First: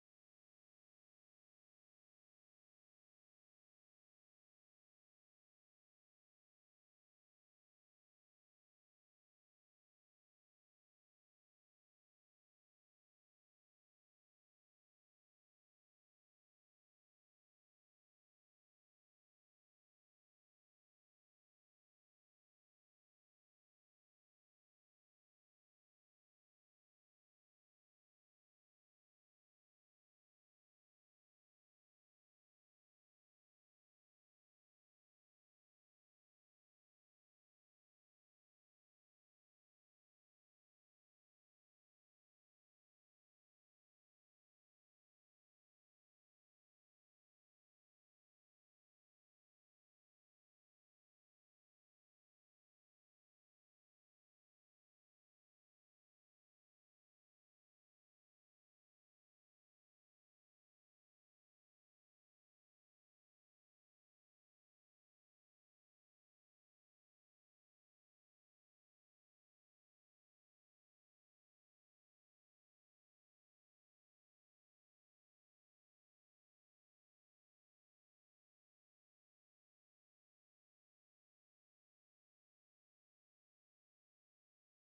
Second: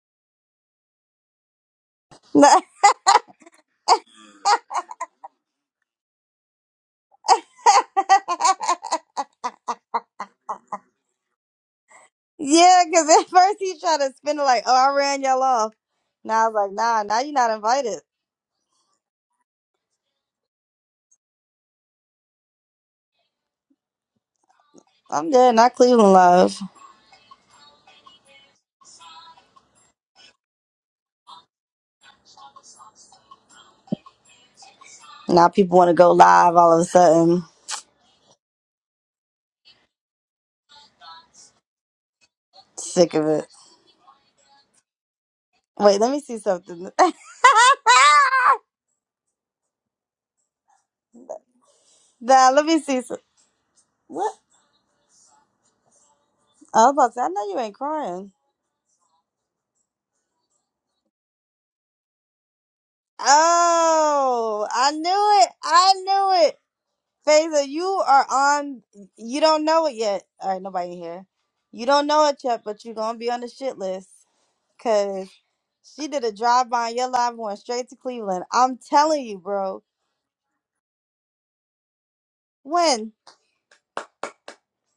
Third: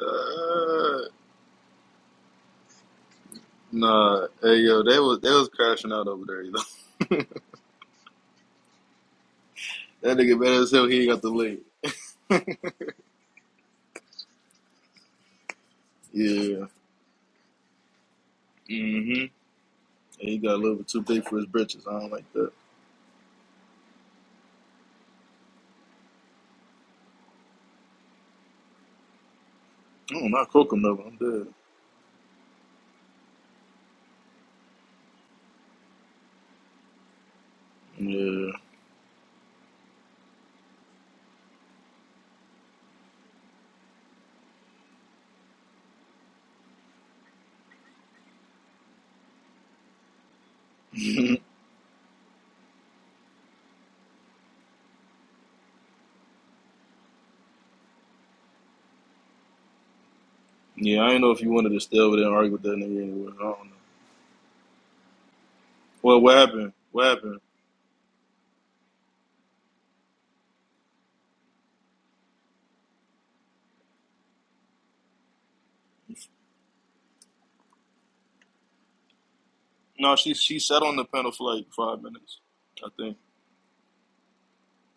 Uh, yeah, nah, hey yo, they was they was crashing out over there. You know? That nigga better as hell. He ain't got the leg. because at first he tried to spin it like, oh, I ran y'all off. Now I was Yeah. like, nah, now you're not invited. Mm-hmm. he got a little bit too big for his britches. I don't like that. I'm dead, not Cleveland Live. Oh, not Kokum though. I'm Now people want to go live all of a sudden. dead. Sick of it. Wait, let me see something. Yeah. nah, let me see some. What? I was about to say, I know you ain't crying. yeah. I ain't know if you wanted to stay over there and argue with that nigga anyway. I don't know. Oh, I knew it. I Well, what knew it. happened? What happened? Favor, you are on. You don't know it yet. All right, nobody here. You don't know it yet, but you're gonna be on the shit list because she did a drive by on your live and went straight to Cleveland. I'm telling you, bro. No, she she sat on the panel for like five minutes, I When? think.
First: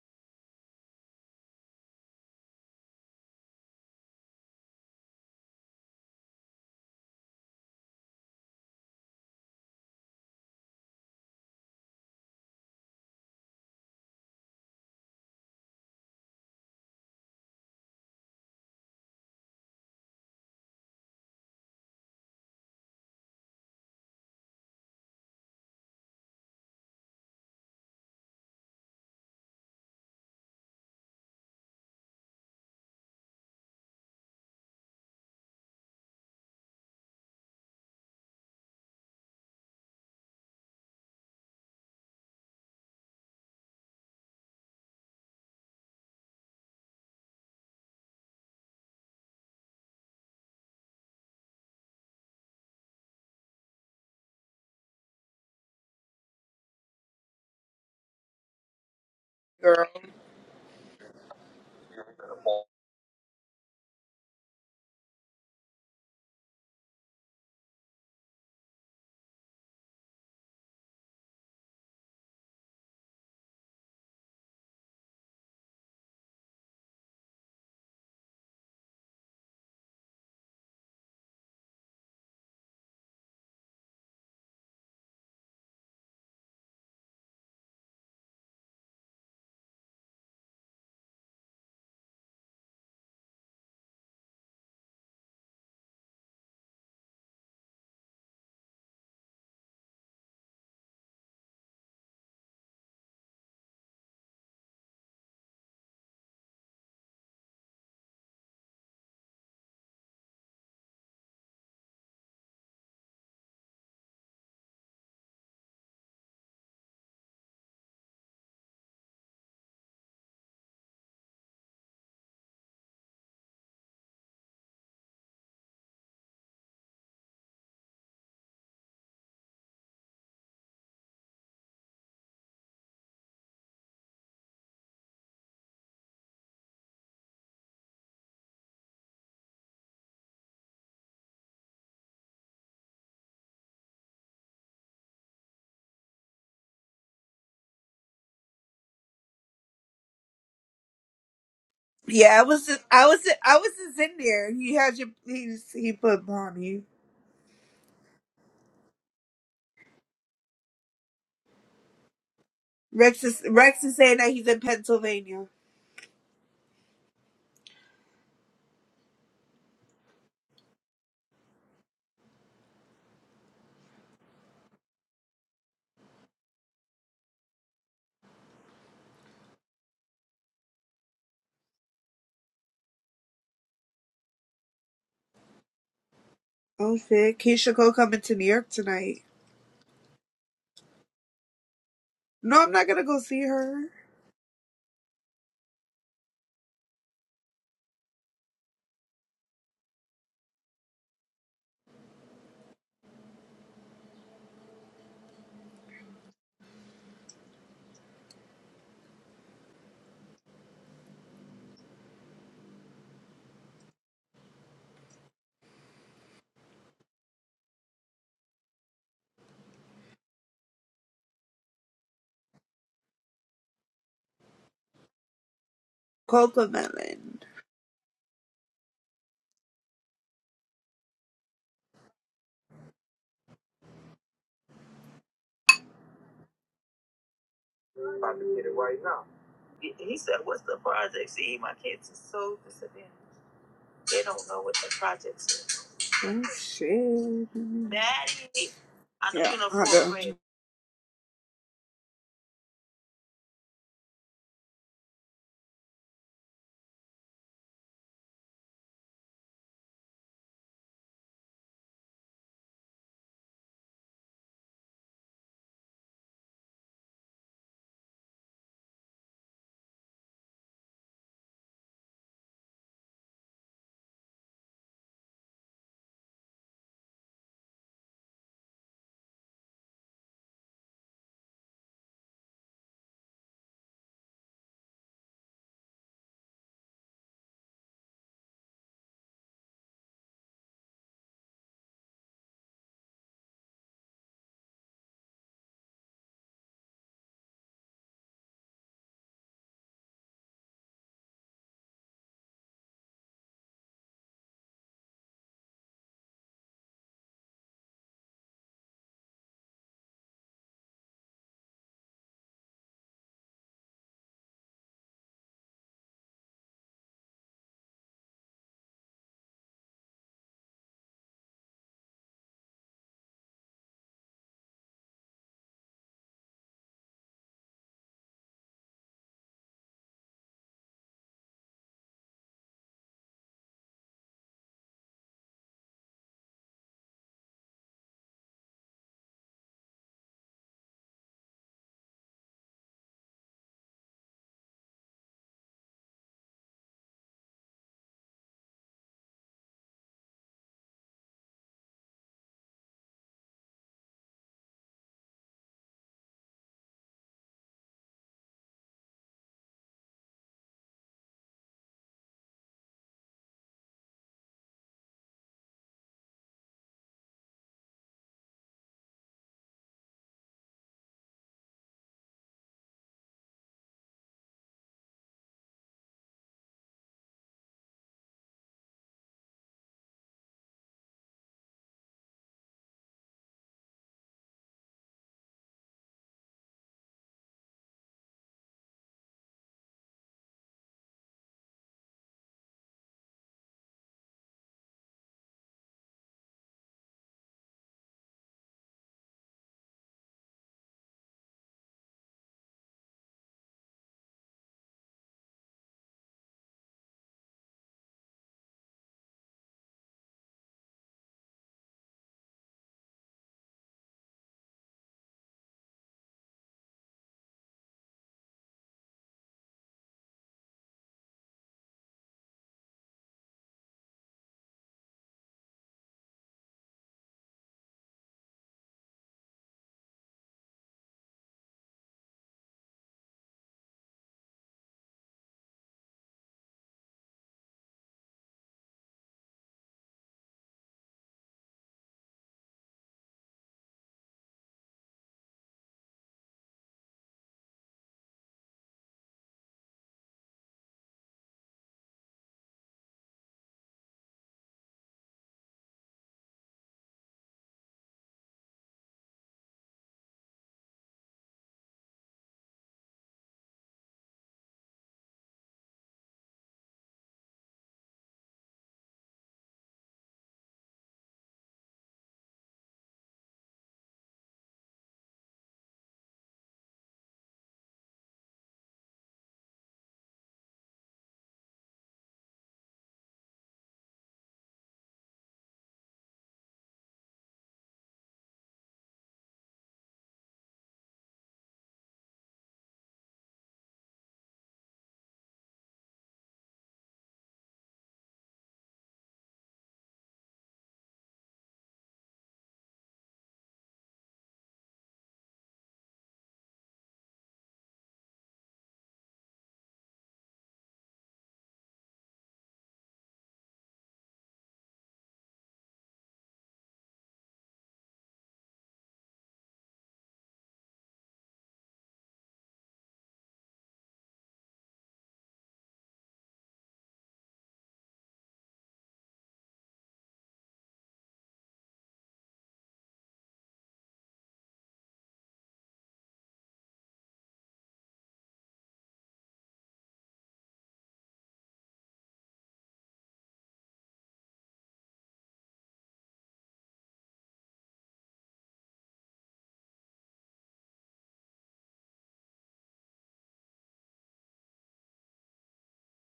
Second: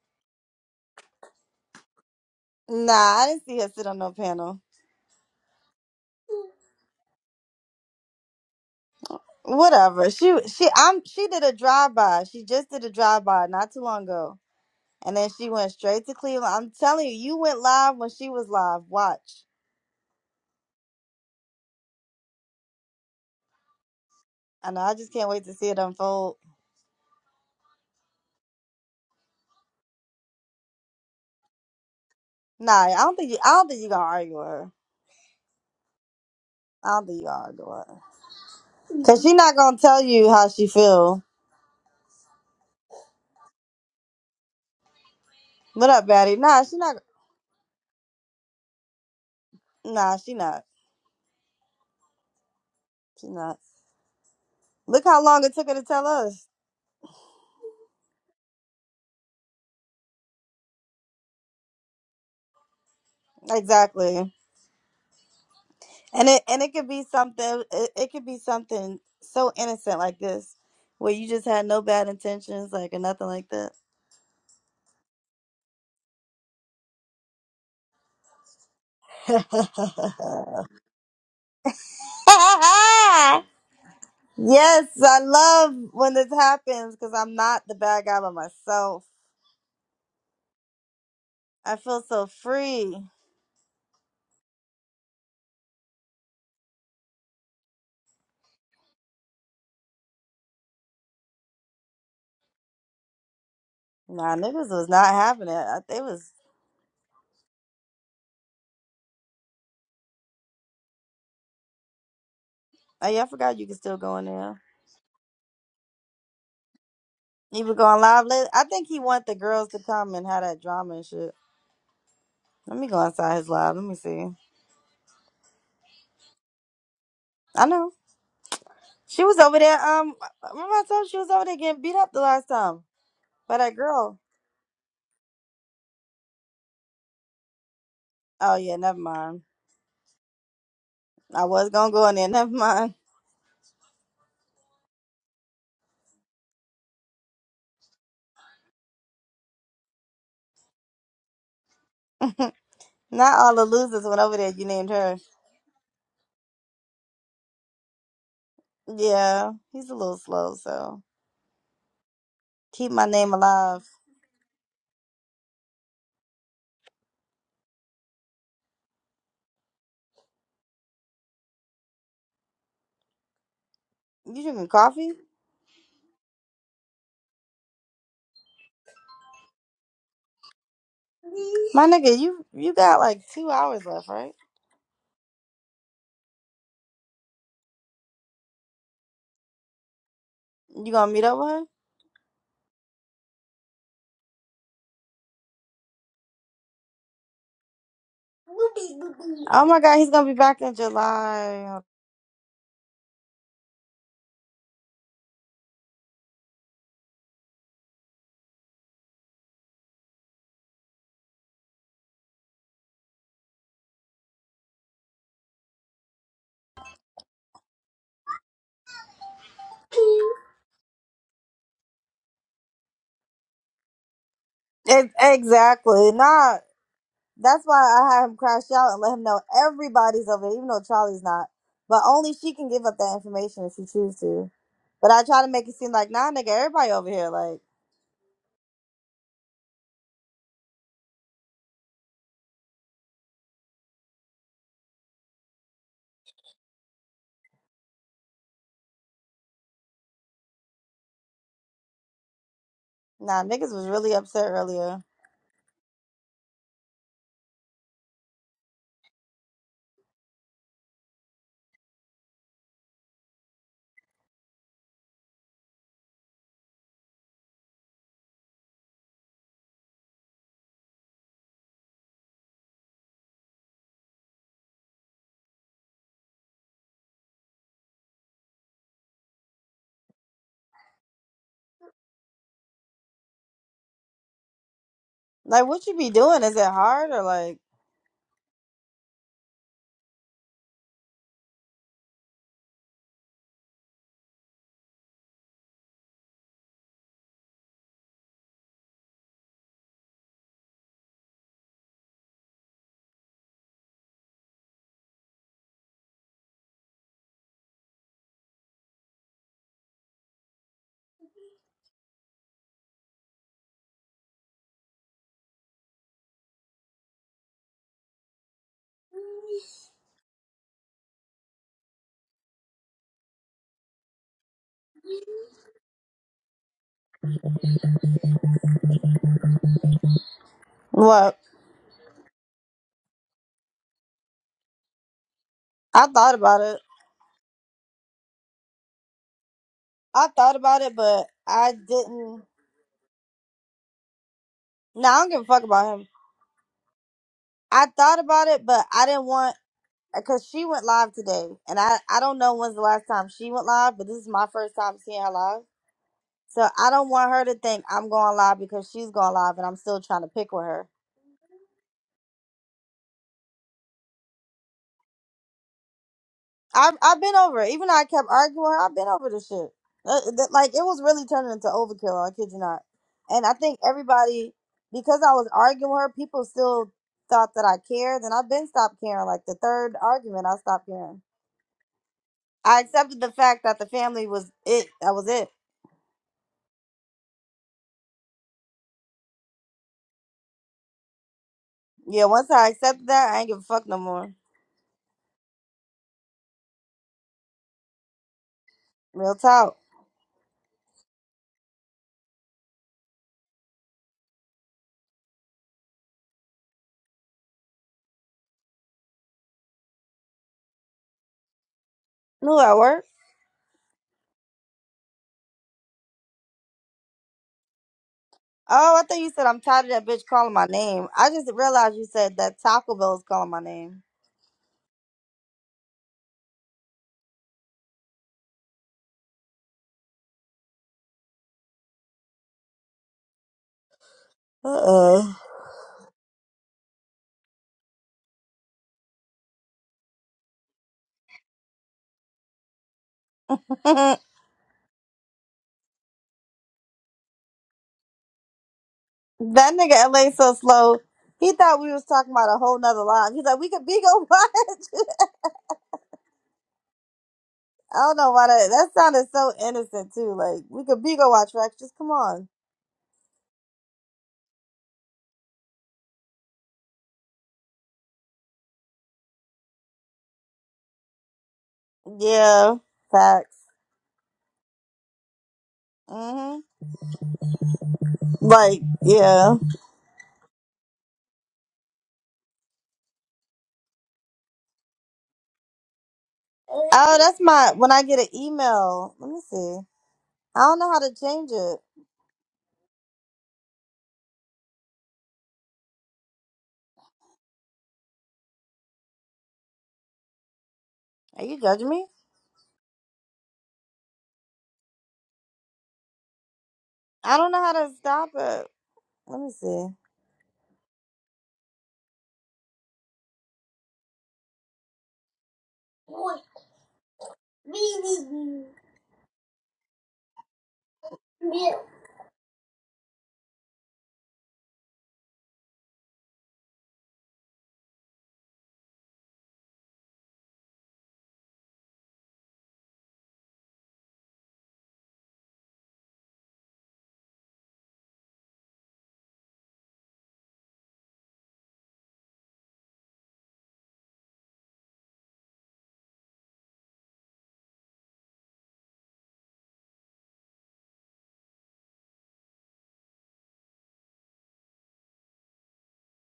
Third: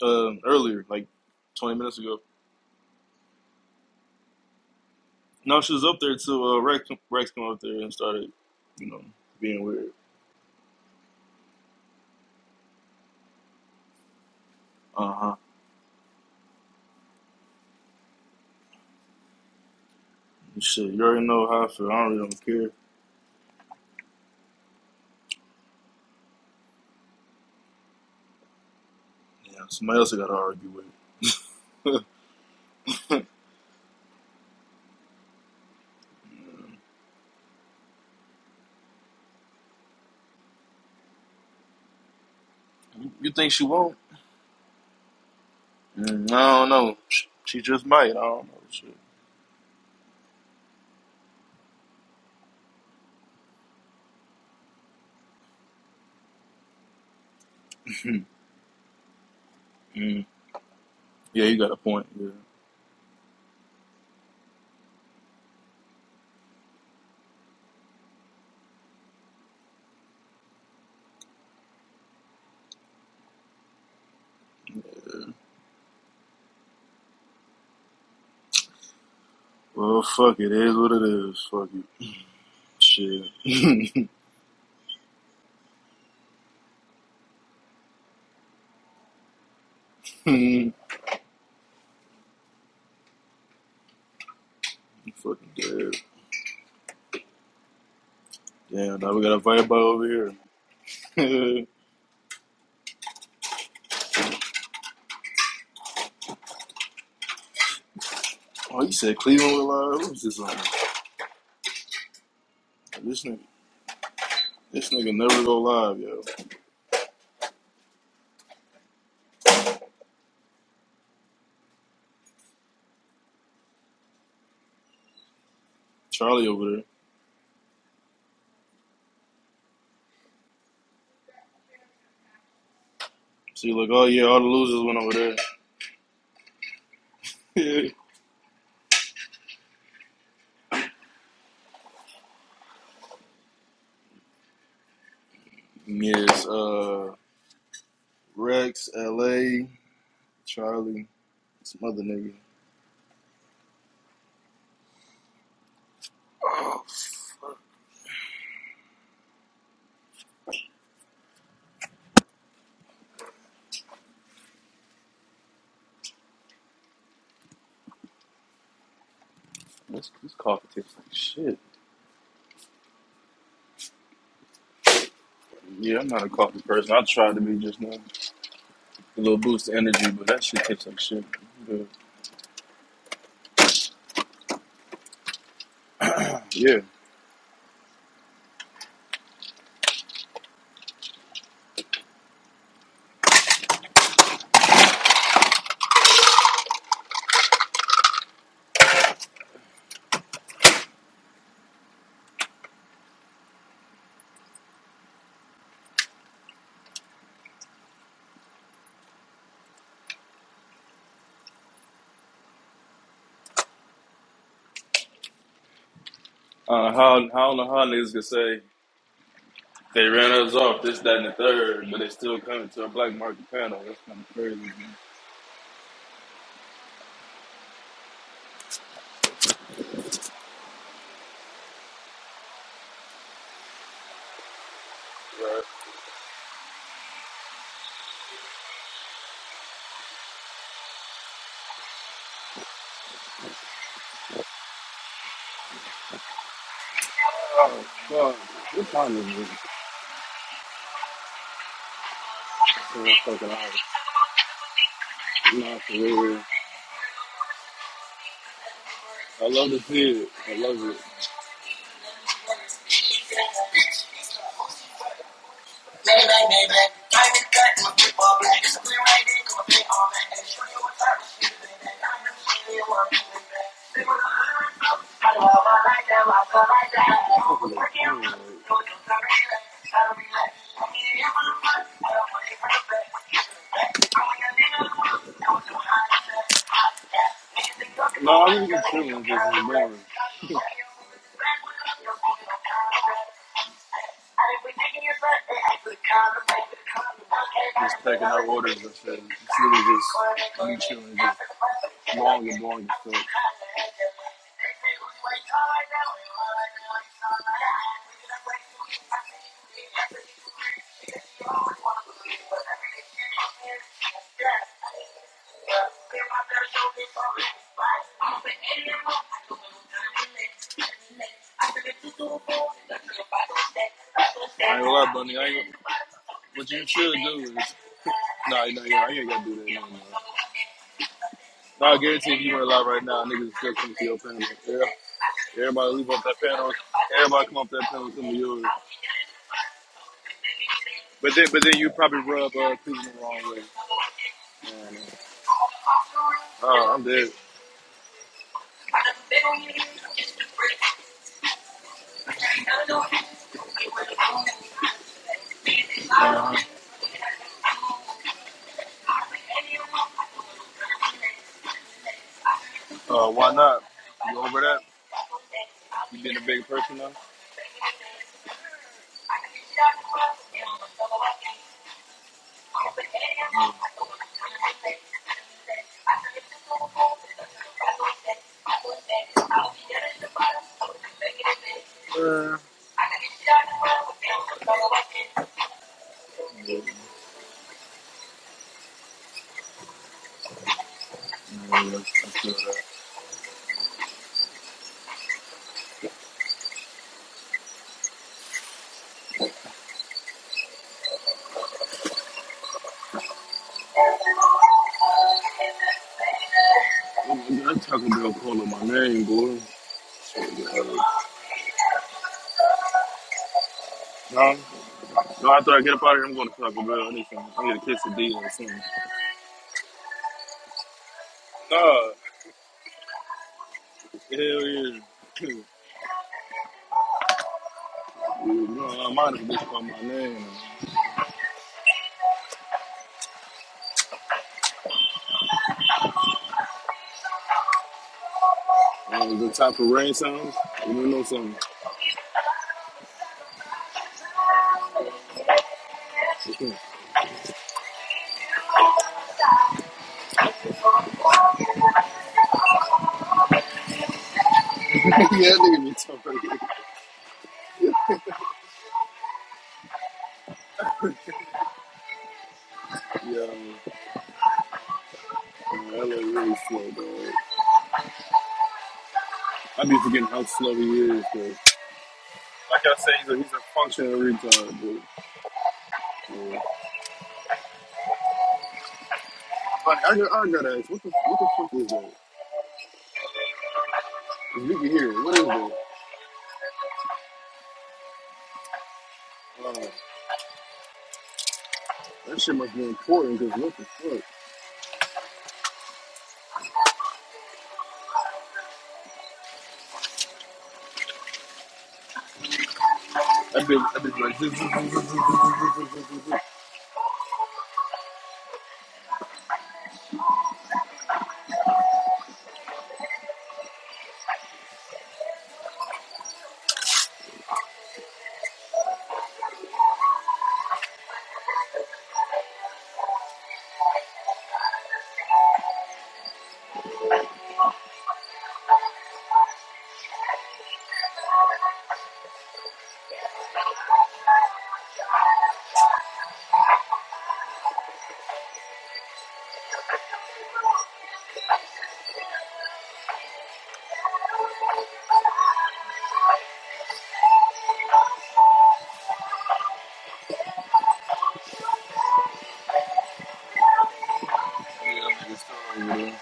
Um, earlier, like twenty minutes ago. Nah, I didn't see her sit on no panel. No, she was up there till uh, Rex Rex came up there and started, you know, being weird. Whatever. She she I'm she did a drive by. She just did a drive by not too long ago, Uh and huh. then she went straight to Cleveland. I'm telling you, you went live when she was live. Watch. Shit, you already know how I feel. I don't really don't care. I know. I just can't wait to see it unfold. Yeah, somebody else I gotta argue with. Nah, I don't you think you, I don't think you gonna argue with her. I'll be you door. Cause she not gonna tell you how she feel. you think she won't? What up, Mm, Batty? I Nah, don't she not. know. She she just might. I don't know. Shit. Nah, she not. She not. Look how long it took her to tell us. girl. Mm, yeah, you got a point. Yeah. Exactly. And it and it could be something. It, it could be something so innocent like this, where you just had no bad intentions, like or nothing like that. Well, fuck it. It is what it is. Fuck it. Shit. yes, I love when this happens because I'm not the bad guy by myself. I feel so free. You fucking dead. Damn, now we got a vibe by over here. Nah, niggas was not having it. I, they was. oh, you said Cleveland was live? Who's this on? Oh yeah, This I nigga, forgot you could still go in there. this nigga never go live, yo. He was going live later. I think he want the girls to come and have that drama and shit. Let me go inside his live. Let me see. Charlie over there. I know she was over there. Um, remember I told you she was over there getting beat up the last time by So that you like, oh girl. yeah, all the losers went over there. Oh yeah, never mind. I was gonna go in there. Never mind. Yes, uh, Rex, LA, Charlie, some other nigga. Yeah, I was just, I was, just, Not all I the was just losers in went over there. there. You He named had your, her. he, he put bomb Oh, you. fuck. Yeah, he's a little slow. So keep my Rex name is, alive. Rex is saying that he's in Pennsylvania. This, this coffee tastes like shit. You drinking coffee, Yeah, I'm not a coffee person. I tried to be just now. A little boost of energy, but that shit tastes like shit. my nigga? You you got like two hours left, right? Yeah. Oh shit, Keisha Cole coming to New York tonight. You gonna meet up with him? No, I'm not gonna go see her. Oh my god, he's gonna be back in July. Uh, how, how on the how niggas can say they ran us off, this, that, and the third, but they still coming to a black market panel. That's kind of crazy, man. It, exactly. Nah, Coca Melon. that's why I had him crash out and let him know everybody's over there, even though Charlie's not. But only she can give up that information if she chooses to. But I try to make it seem like, nah, nigga, everybody over here. Like, About to get it right now. He he said, "What's the project?" See, my kids are so disadvantaged. They don't know what the projects is. Oh shit, Daddy, I'm yeah, you're in a I fourth know. grade. nah, niggas was really upset earlier. I love to see it. I love it. Maybe, maybe. Time is cut, my people black. I'm we right there, gonna play all night. And show you what time is shooting. And I'm gonna show you what I'm doing. They wanna hurt us. I love her like that, I love her like that. I can't do it, so it's not real. I don't be like, I'm getting here for the fun. I don't want it for the back. I'm like a nigga. I was Like, so what you be high. doing? Is it hard or like No, I really get feeling just boring. Just taking out orders and shit. It's really just me chilling, just long and boring and stuff. I ain't gonna lie, Bunny. I ain't, What you should do is no, no, yeah, I ain't gotta do that no more. what? No, I guarantee if you went live right now, niggas is still coming to your panel. Yeah. Everybody I leave off thought that about panel. it. Everybody come off that panel and come to yours. I thought about it, but But then, but I then you probably didn't. rub uh, people the wrong way. Man, Nah, I don't give a fuck about him. uh, I'm dead. I thought about it, but I didn't want because she went live today, and I I don't know when's the last time she went live, but this is my first time seeing her live. Uh, So I don't want her to think I'm going live because she's going live, and I'm still trying to pick with her. uh, why not? You over that? You being a big I've person now? I've been over it. Even though I kept arguing, I've been over this shit. Uh, th- Like it was really turning into overkill. I kid you not. And I think everybody, because I was arguing with her, people still thought that I cared, and I've been stopped caring. Like the third argument, I stopped caring. Uh I accepted the fact that the family was it. That was it. yeah, man, that's, Yeah, I once feel I that. accepted that, I ain't give a fuck no more. Real talk. That Taco Bell calling my name, boy. Shit, uh, Who at work? No, no, after I get up out of here, I'm going to Taco Bell. I need some, I need a quesadilla or something. Oh, I thought you said I'm tired of that bitch calling my name. I just realized you Nah, said that Taco Bell is calling my name. hell yeah. You know I don't bitch call my name. Uh uh Uh, the type of rain sounds, you know something. that nigga LA so slow. He thought we was talking about a whole nother life. He's like, we could be go watch. yeah, that nigga be talking. I don't know why that that sounded so innocent too. Like we could be go watch Rex. Just come on. Yeah, man, that look really slow, dog. I be forgetting how slow he is. bro. like Yeah, I said, he's a, he's facts. a functional retard. bro. Yeah. Mhm. Like yeah. I, I, got- I gotta ask, what the, what the fuck is that? If We can hear it. What is that? Oh, that's my when I get an email. Let me Uh, see. I don't know how to change it. that shit must be important because what the fuck? Are you judging me? That bitch, that bitch like. I don't know how to stop it. Let me see. Yeah, that nigga's still over there.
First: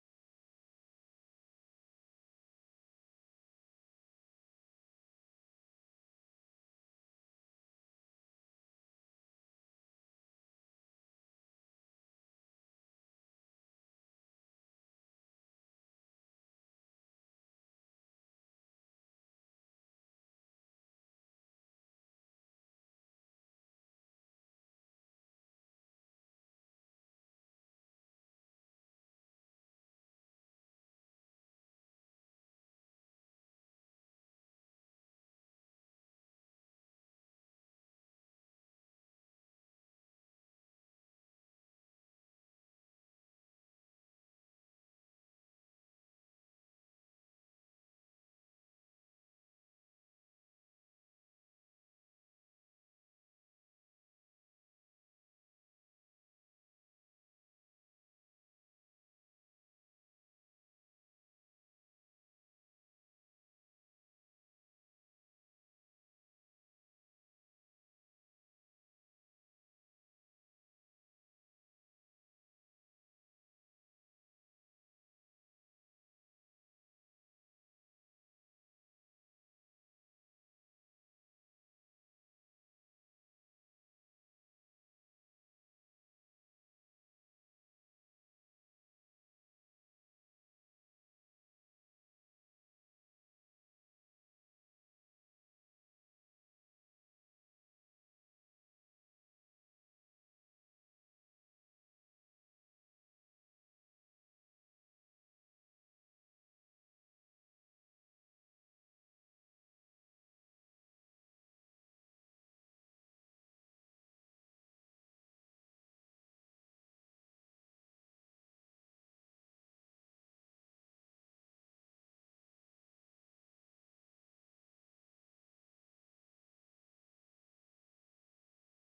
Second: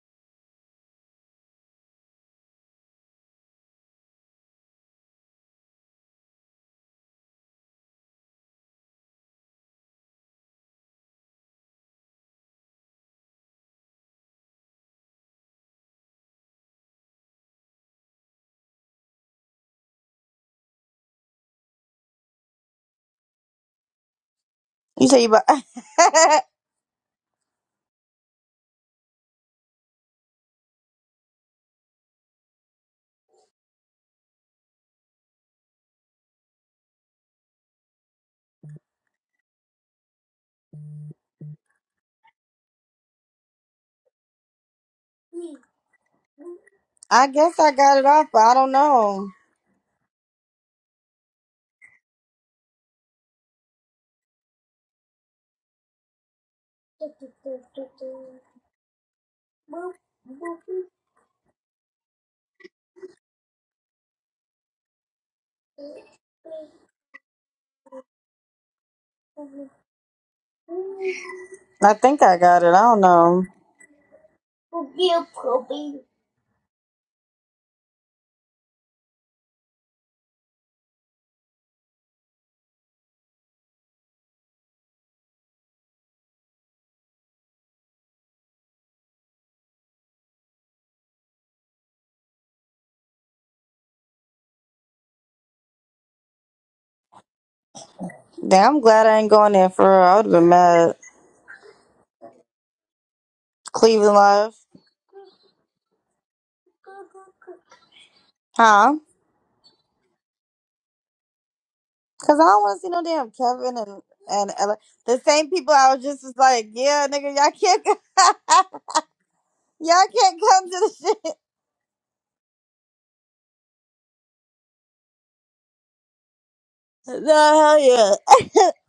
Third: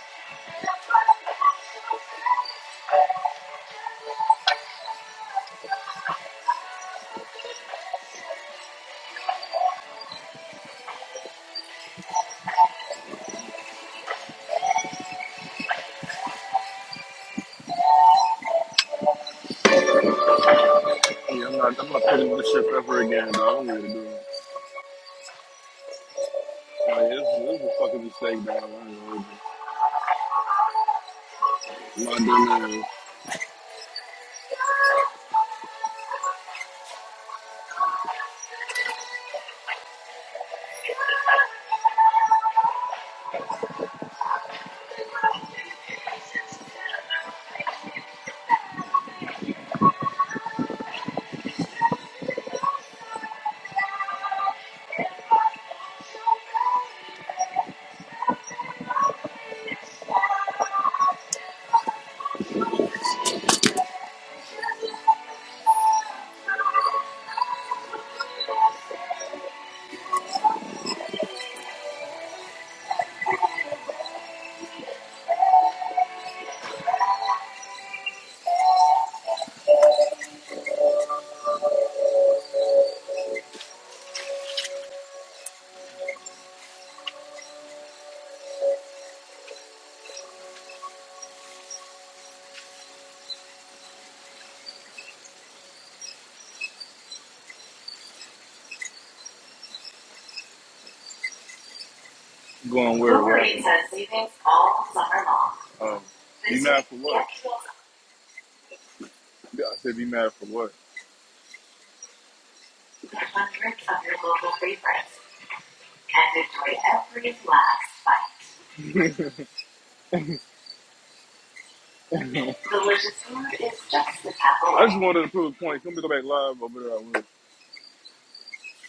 Yeah, I'm not, I'm not putting this shit ever again, dog. I don't need to do. it. You say you but Like, this, this is a fucking mistake, dog. I don't know what to do. My dumb ass I guess I got it off, but I don't know. I think I got it. I don't know. Damn, I'm glad I ain't going there for real. I would have been mad. going where it was. Cleveland Live. Um, you mad for what? Huh? Yeah, I said be mad for what? Cause I don't want to see no The damn Kevin Hundreds of and your local and Ella. favorites the same people. I was just was and like, enjoy yeah, every nigga, y'all can't, last bite. y'all can't come to the shit. Delicious food is just the tap away. I just wanted to prove a point. Can we go back live over there? I No will. hell yeah.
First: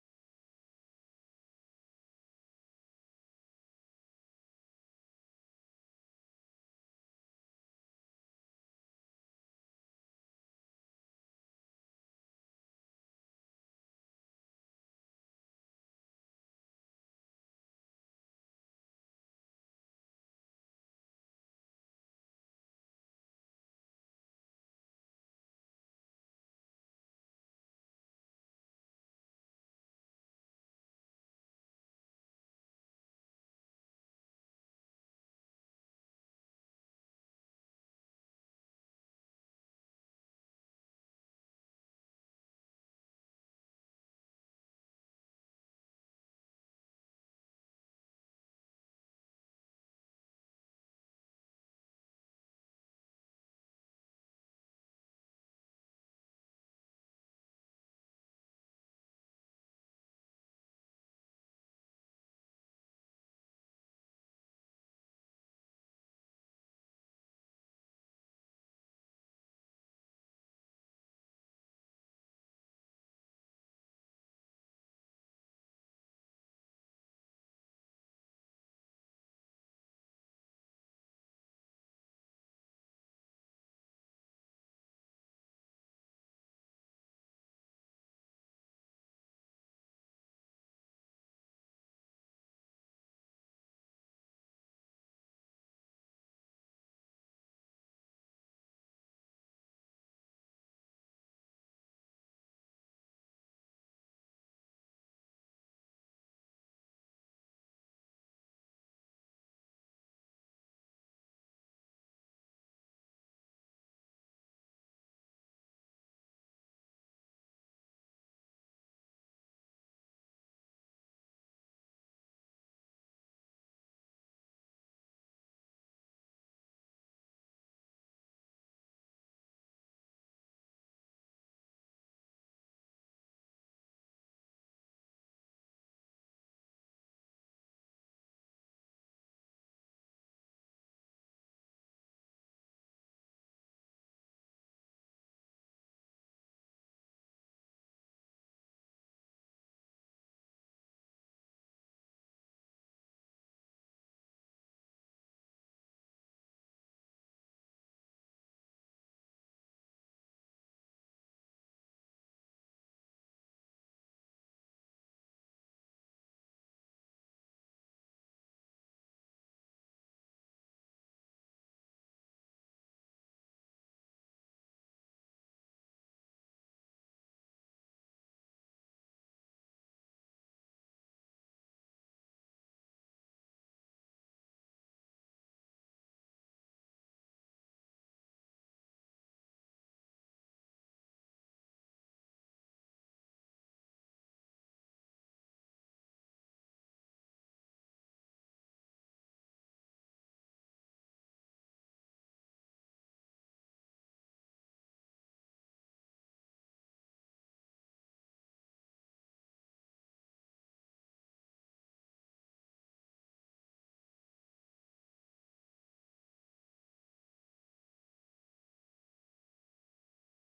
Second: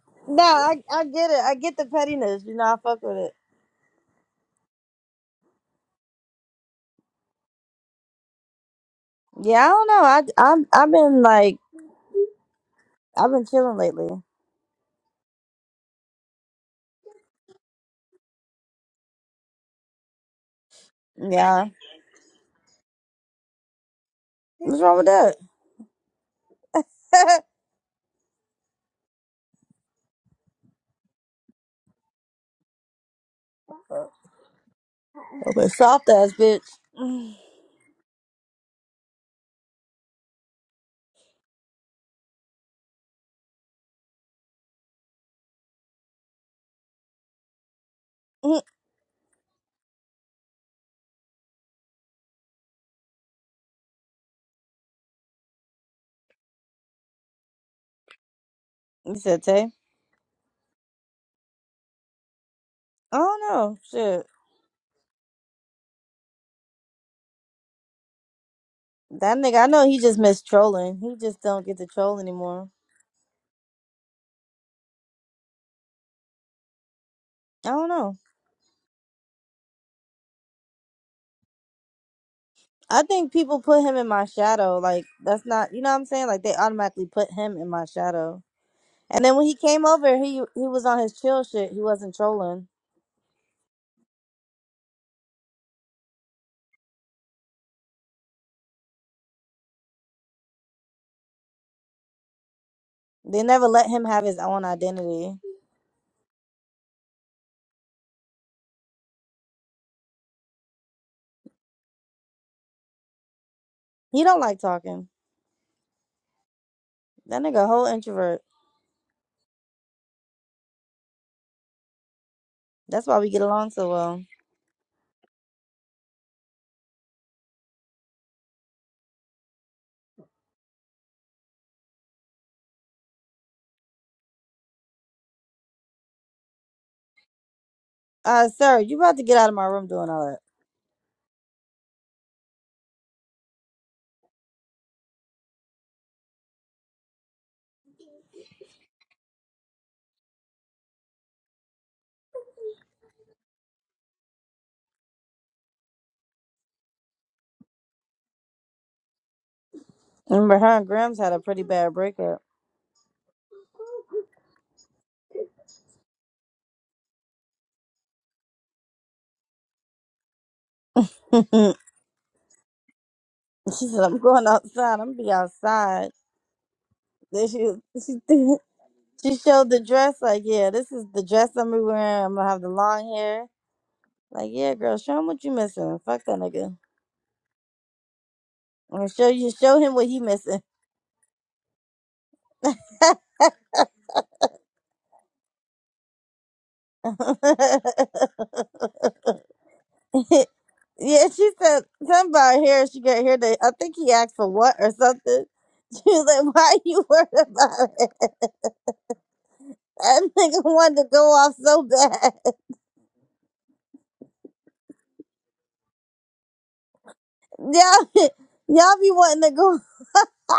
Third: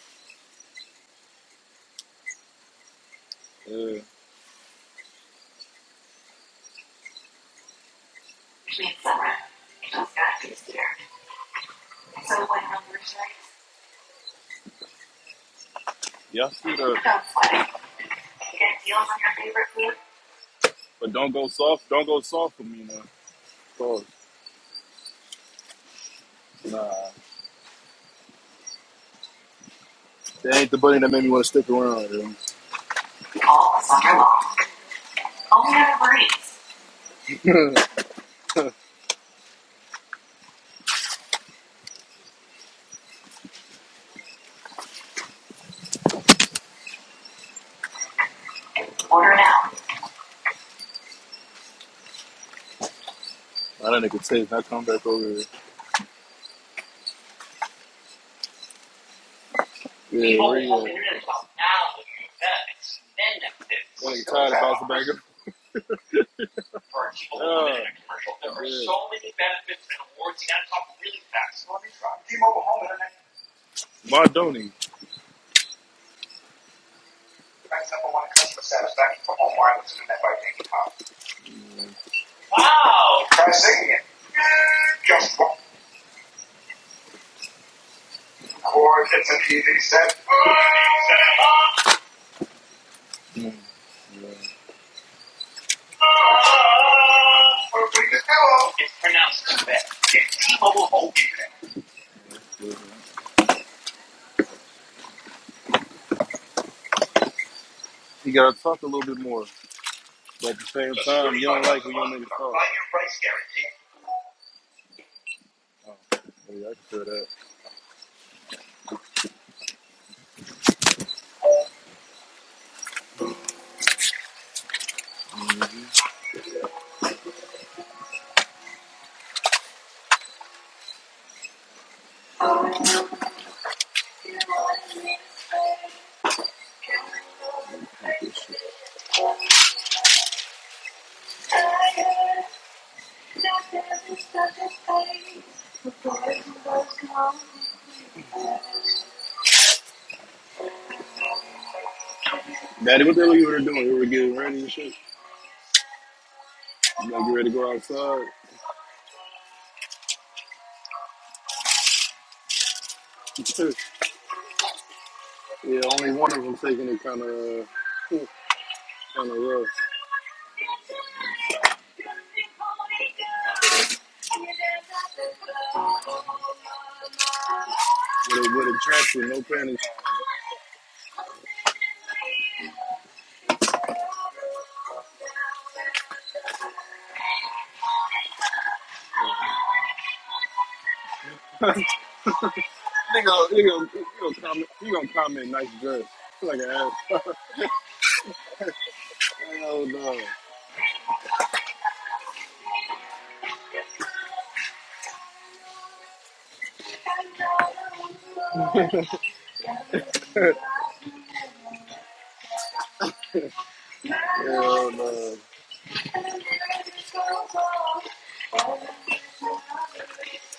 no, I I get it. I get the pettiness. You know, I fuck with it. Yeah. Midsummer. Yeah, I don't Just know. got I I'm tastier. I've been like So when hunger I've strikes, been chilling lately. Yeah. see the. Don't sweat it. Get deals on your favorite food. But don't go Yeah, soft. Don't go soft for me now. Pause. what's wrong with that? Nah, that ain't the buddy that made me want to stick around. Dude. All summer long. A bit Only at soft Uber ass Eats. bitch. Mm. Mm. Order now. Now that nigga text, now come back over here. you said Tay. Yeah, where you at? I don't know. That Shit, nigga tired of bouncing back up. Yeah. Yeah. so many that nigga. I benefits know he and just awards. missed You gotta talk trolling. He really just don't fast. So get let to me try. troll T-Mobile anymore. Home Internet. Why don't he? I don't know. I think people put him in my shadow. Like that's not, you know what I'm saying? Like they automatically put him in my shadow. And then when he came over, he he was on his chill shit. He wasn't trolling. Mm. set. Easy set. It's pronounced Tibet. It's T-Mobile Holding. Bank. Mm-hmm. They never let him have his own identity. You gotta talk a little bit more, but at the same time, you don't like when you niggas talk. Five-year price He don't like talking. guarantee. Oh, yeah, I can feel that. That nigga a whole introvert. That's why we get along so well. Uh, sir, you about to get out of my room doing all Daddy, what the hell you were doing? You were getting ready and shit. You gotta get ready to go outside. that. Remember, her and Grims had a pretty bad breakup. yeah, only one of them taking it kind of, kind of rough. she said, "I'm going outside. I'm gonna be outside." Then she, she With a, with a dress with She no showed panties. the dress, like, yeah, this is the dress I'm gonna be wearing. I'm gonna have the long hair. Like, yeah, girl, show him what you missing. Fuck that nigga. I'm gonna show you, show him what he missing. Nigga, nigga, you gonna comment? You gonna comment? Nice dress. Feel Like an ass. Hell no. yeah, she said something about hair. She got hair day. I think he asked for what or something. She was like, why you worried about it? That nigga wanted to go off so bad. Hell no. Y'all, y'all be wanting to go.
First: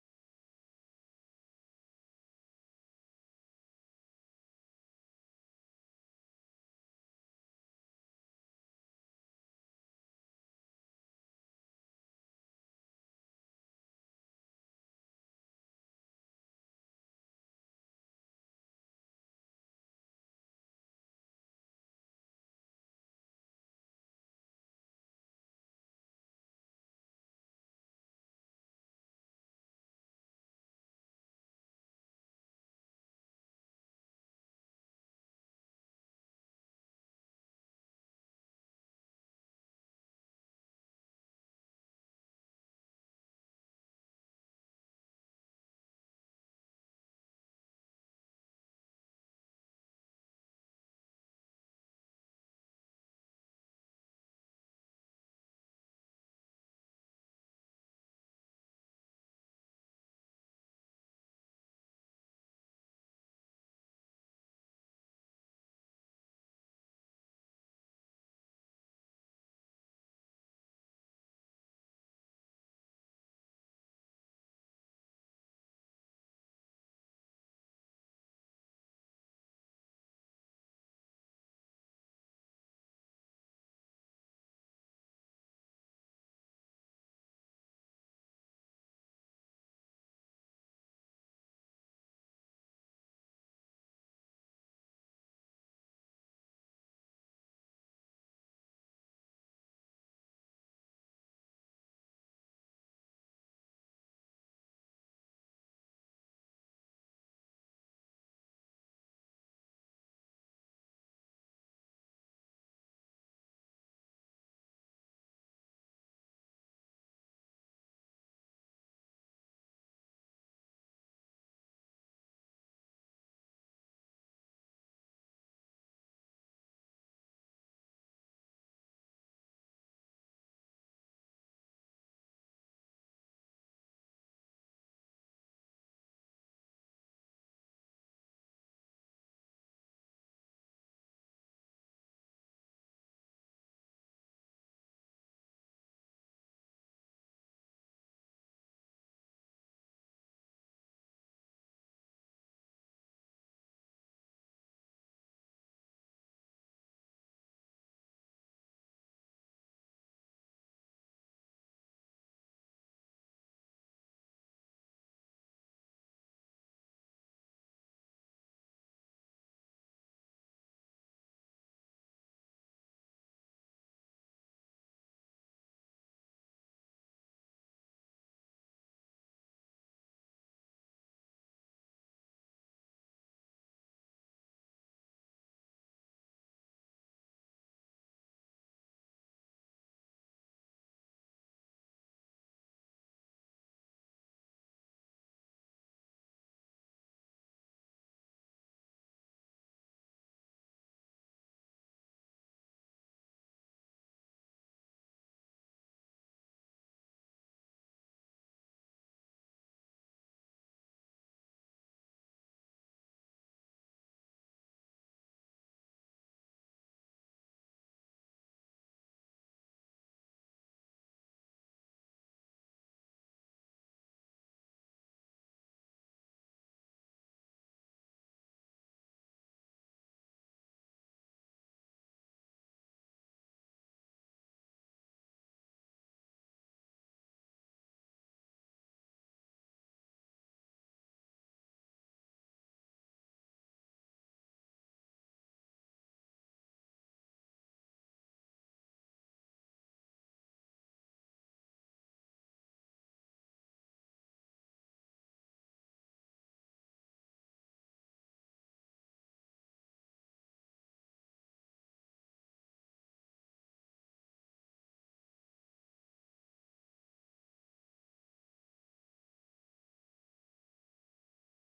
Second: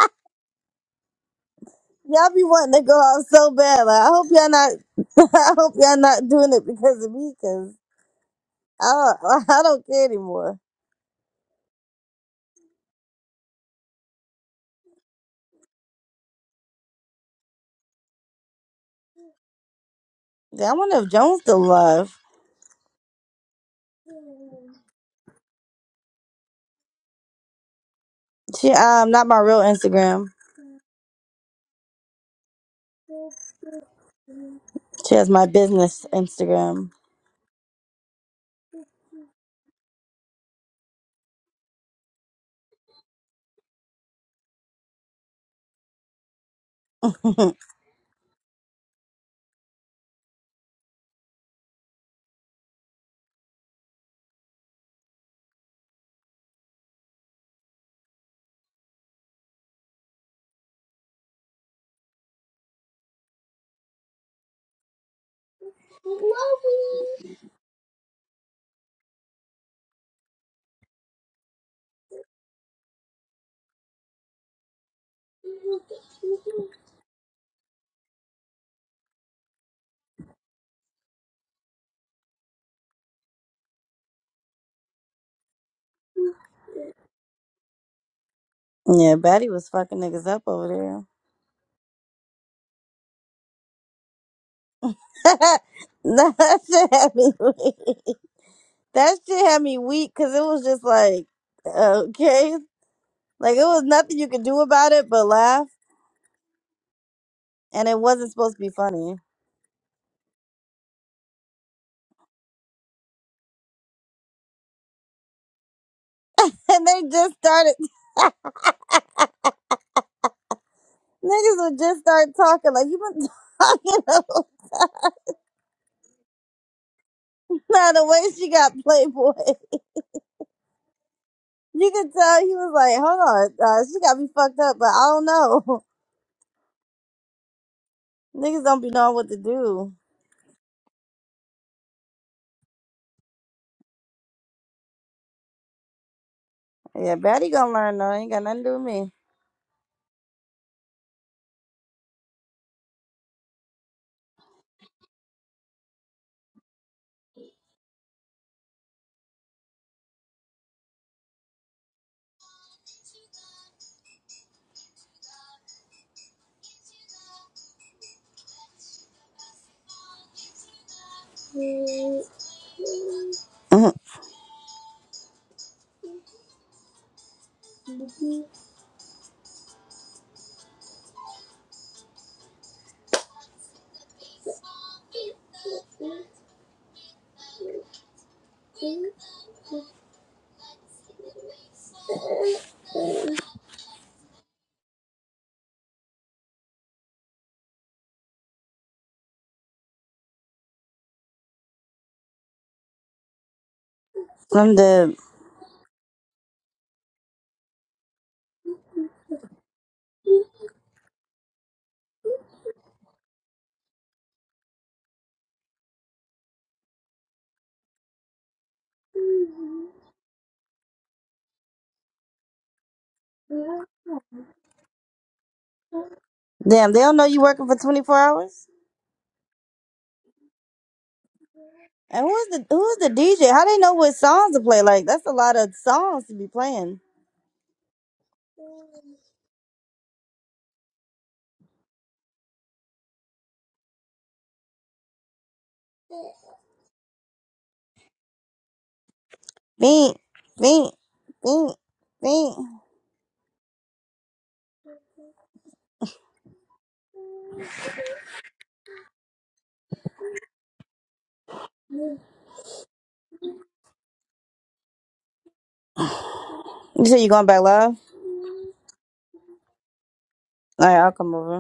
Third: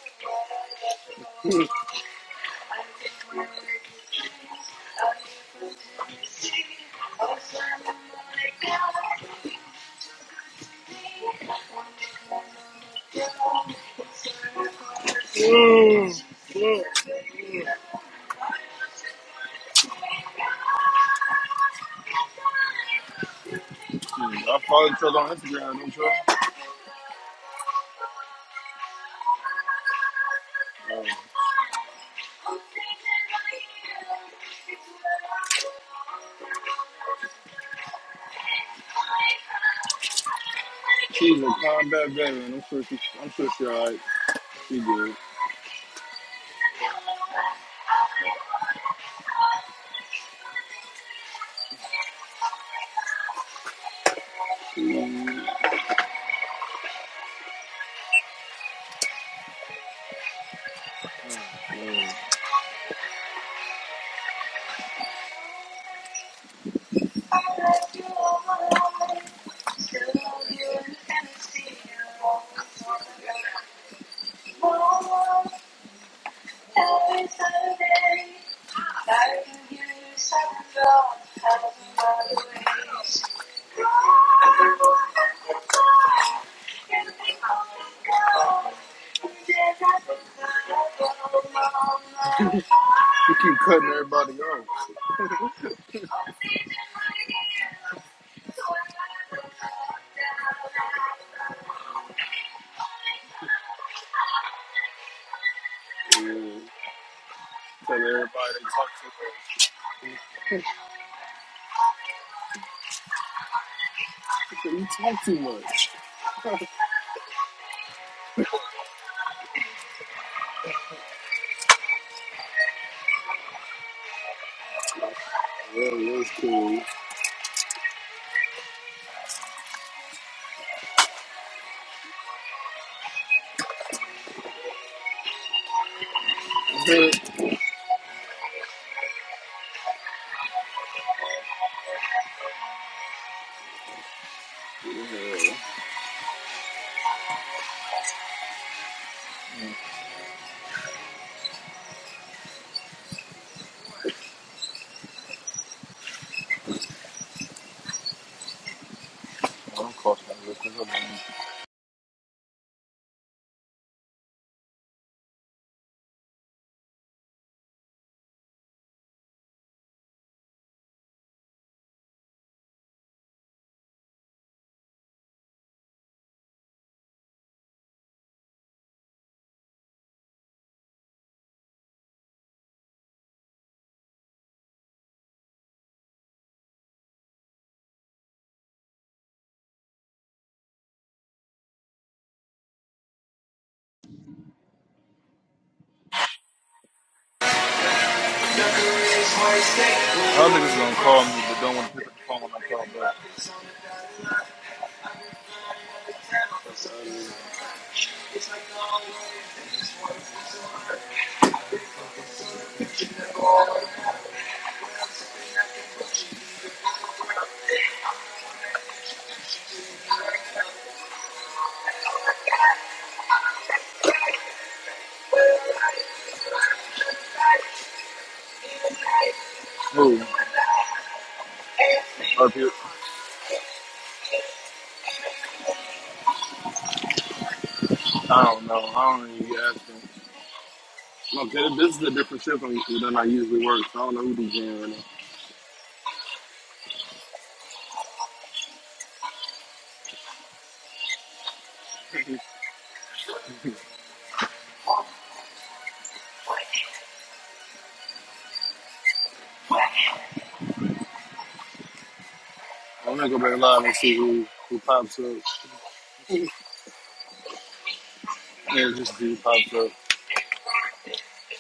Y'all be wanting to go out so bad. Like, I hope y'all not. I hope y'all not doing it because of me. Cause I don't, I don't care anymore. Yeah, I wonder if Jones still alive. Hmm, I follow each other on Instagram. Don't you? She um not my real Instagram. Uh, She has my business Instagram. she's a combat veteran. I'm sure she. I'm sure she alright. She yeah, good. You Batty was fucking niggas up over there. keep cutting everybody off. Nah, that shit had me weak. That shit had me weak because it was just like, okay, like it was nothing you could do about it but laugh, Yeah. and Tell it wasn't everybody supposed to they be talk too funny much. You talk too much. and they just started Niggas would just start talking like you been talking about Yeah, that's cool. now the way she got Playboy. You could tell he was like, hold on, uh, she got me fucked up, but I don't know. Niggas don't be knowing what to do. Yeah, Batty gonna learn though. Ain't got nothing to do with me. I'm crossing real quick. Hold on. Mhm. Y'all niggas gonna call me, but don't want to pick up the phone when I call back. I'm dead. Damn, they don't know you working for 24 hours. who? And who's Up the here. who's the DJ? How they know what songs to play? Like that's a lot of songs to be playing. I don't know. I don't even ask him. No, 'cause this is a different shift than than I usually work, so I don't know who DJing right now. Beat, beat, beat, beat. You say you going back live? All right, I'll come over.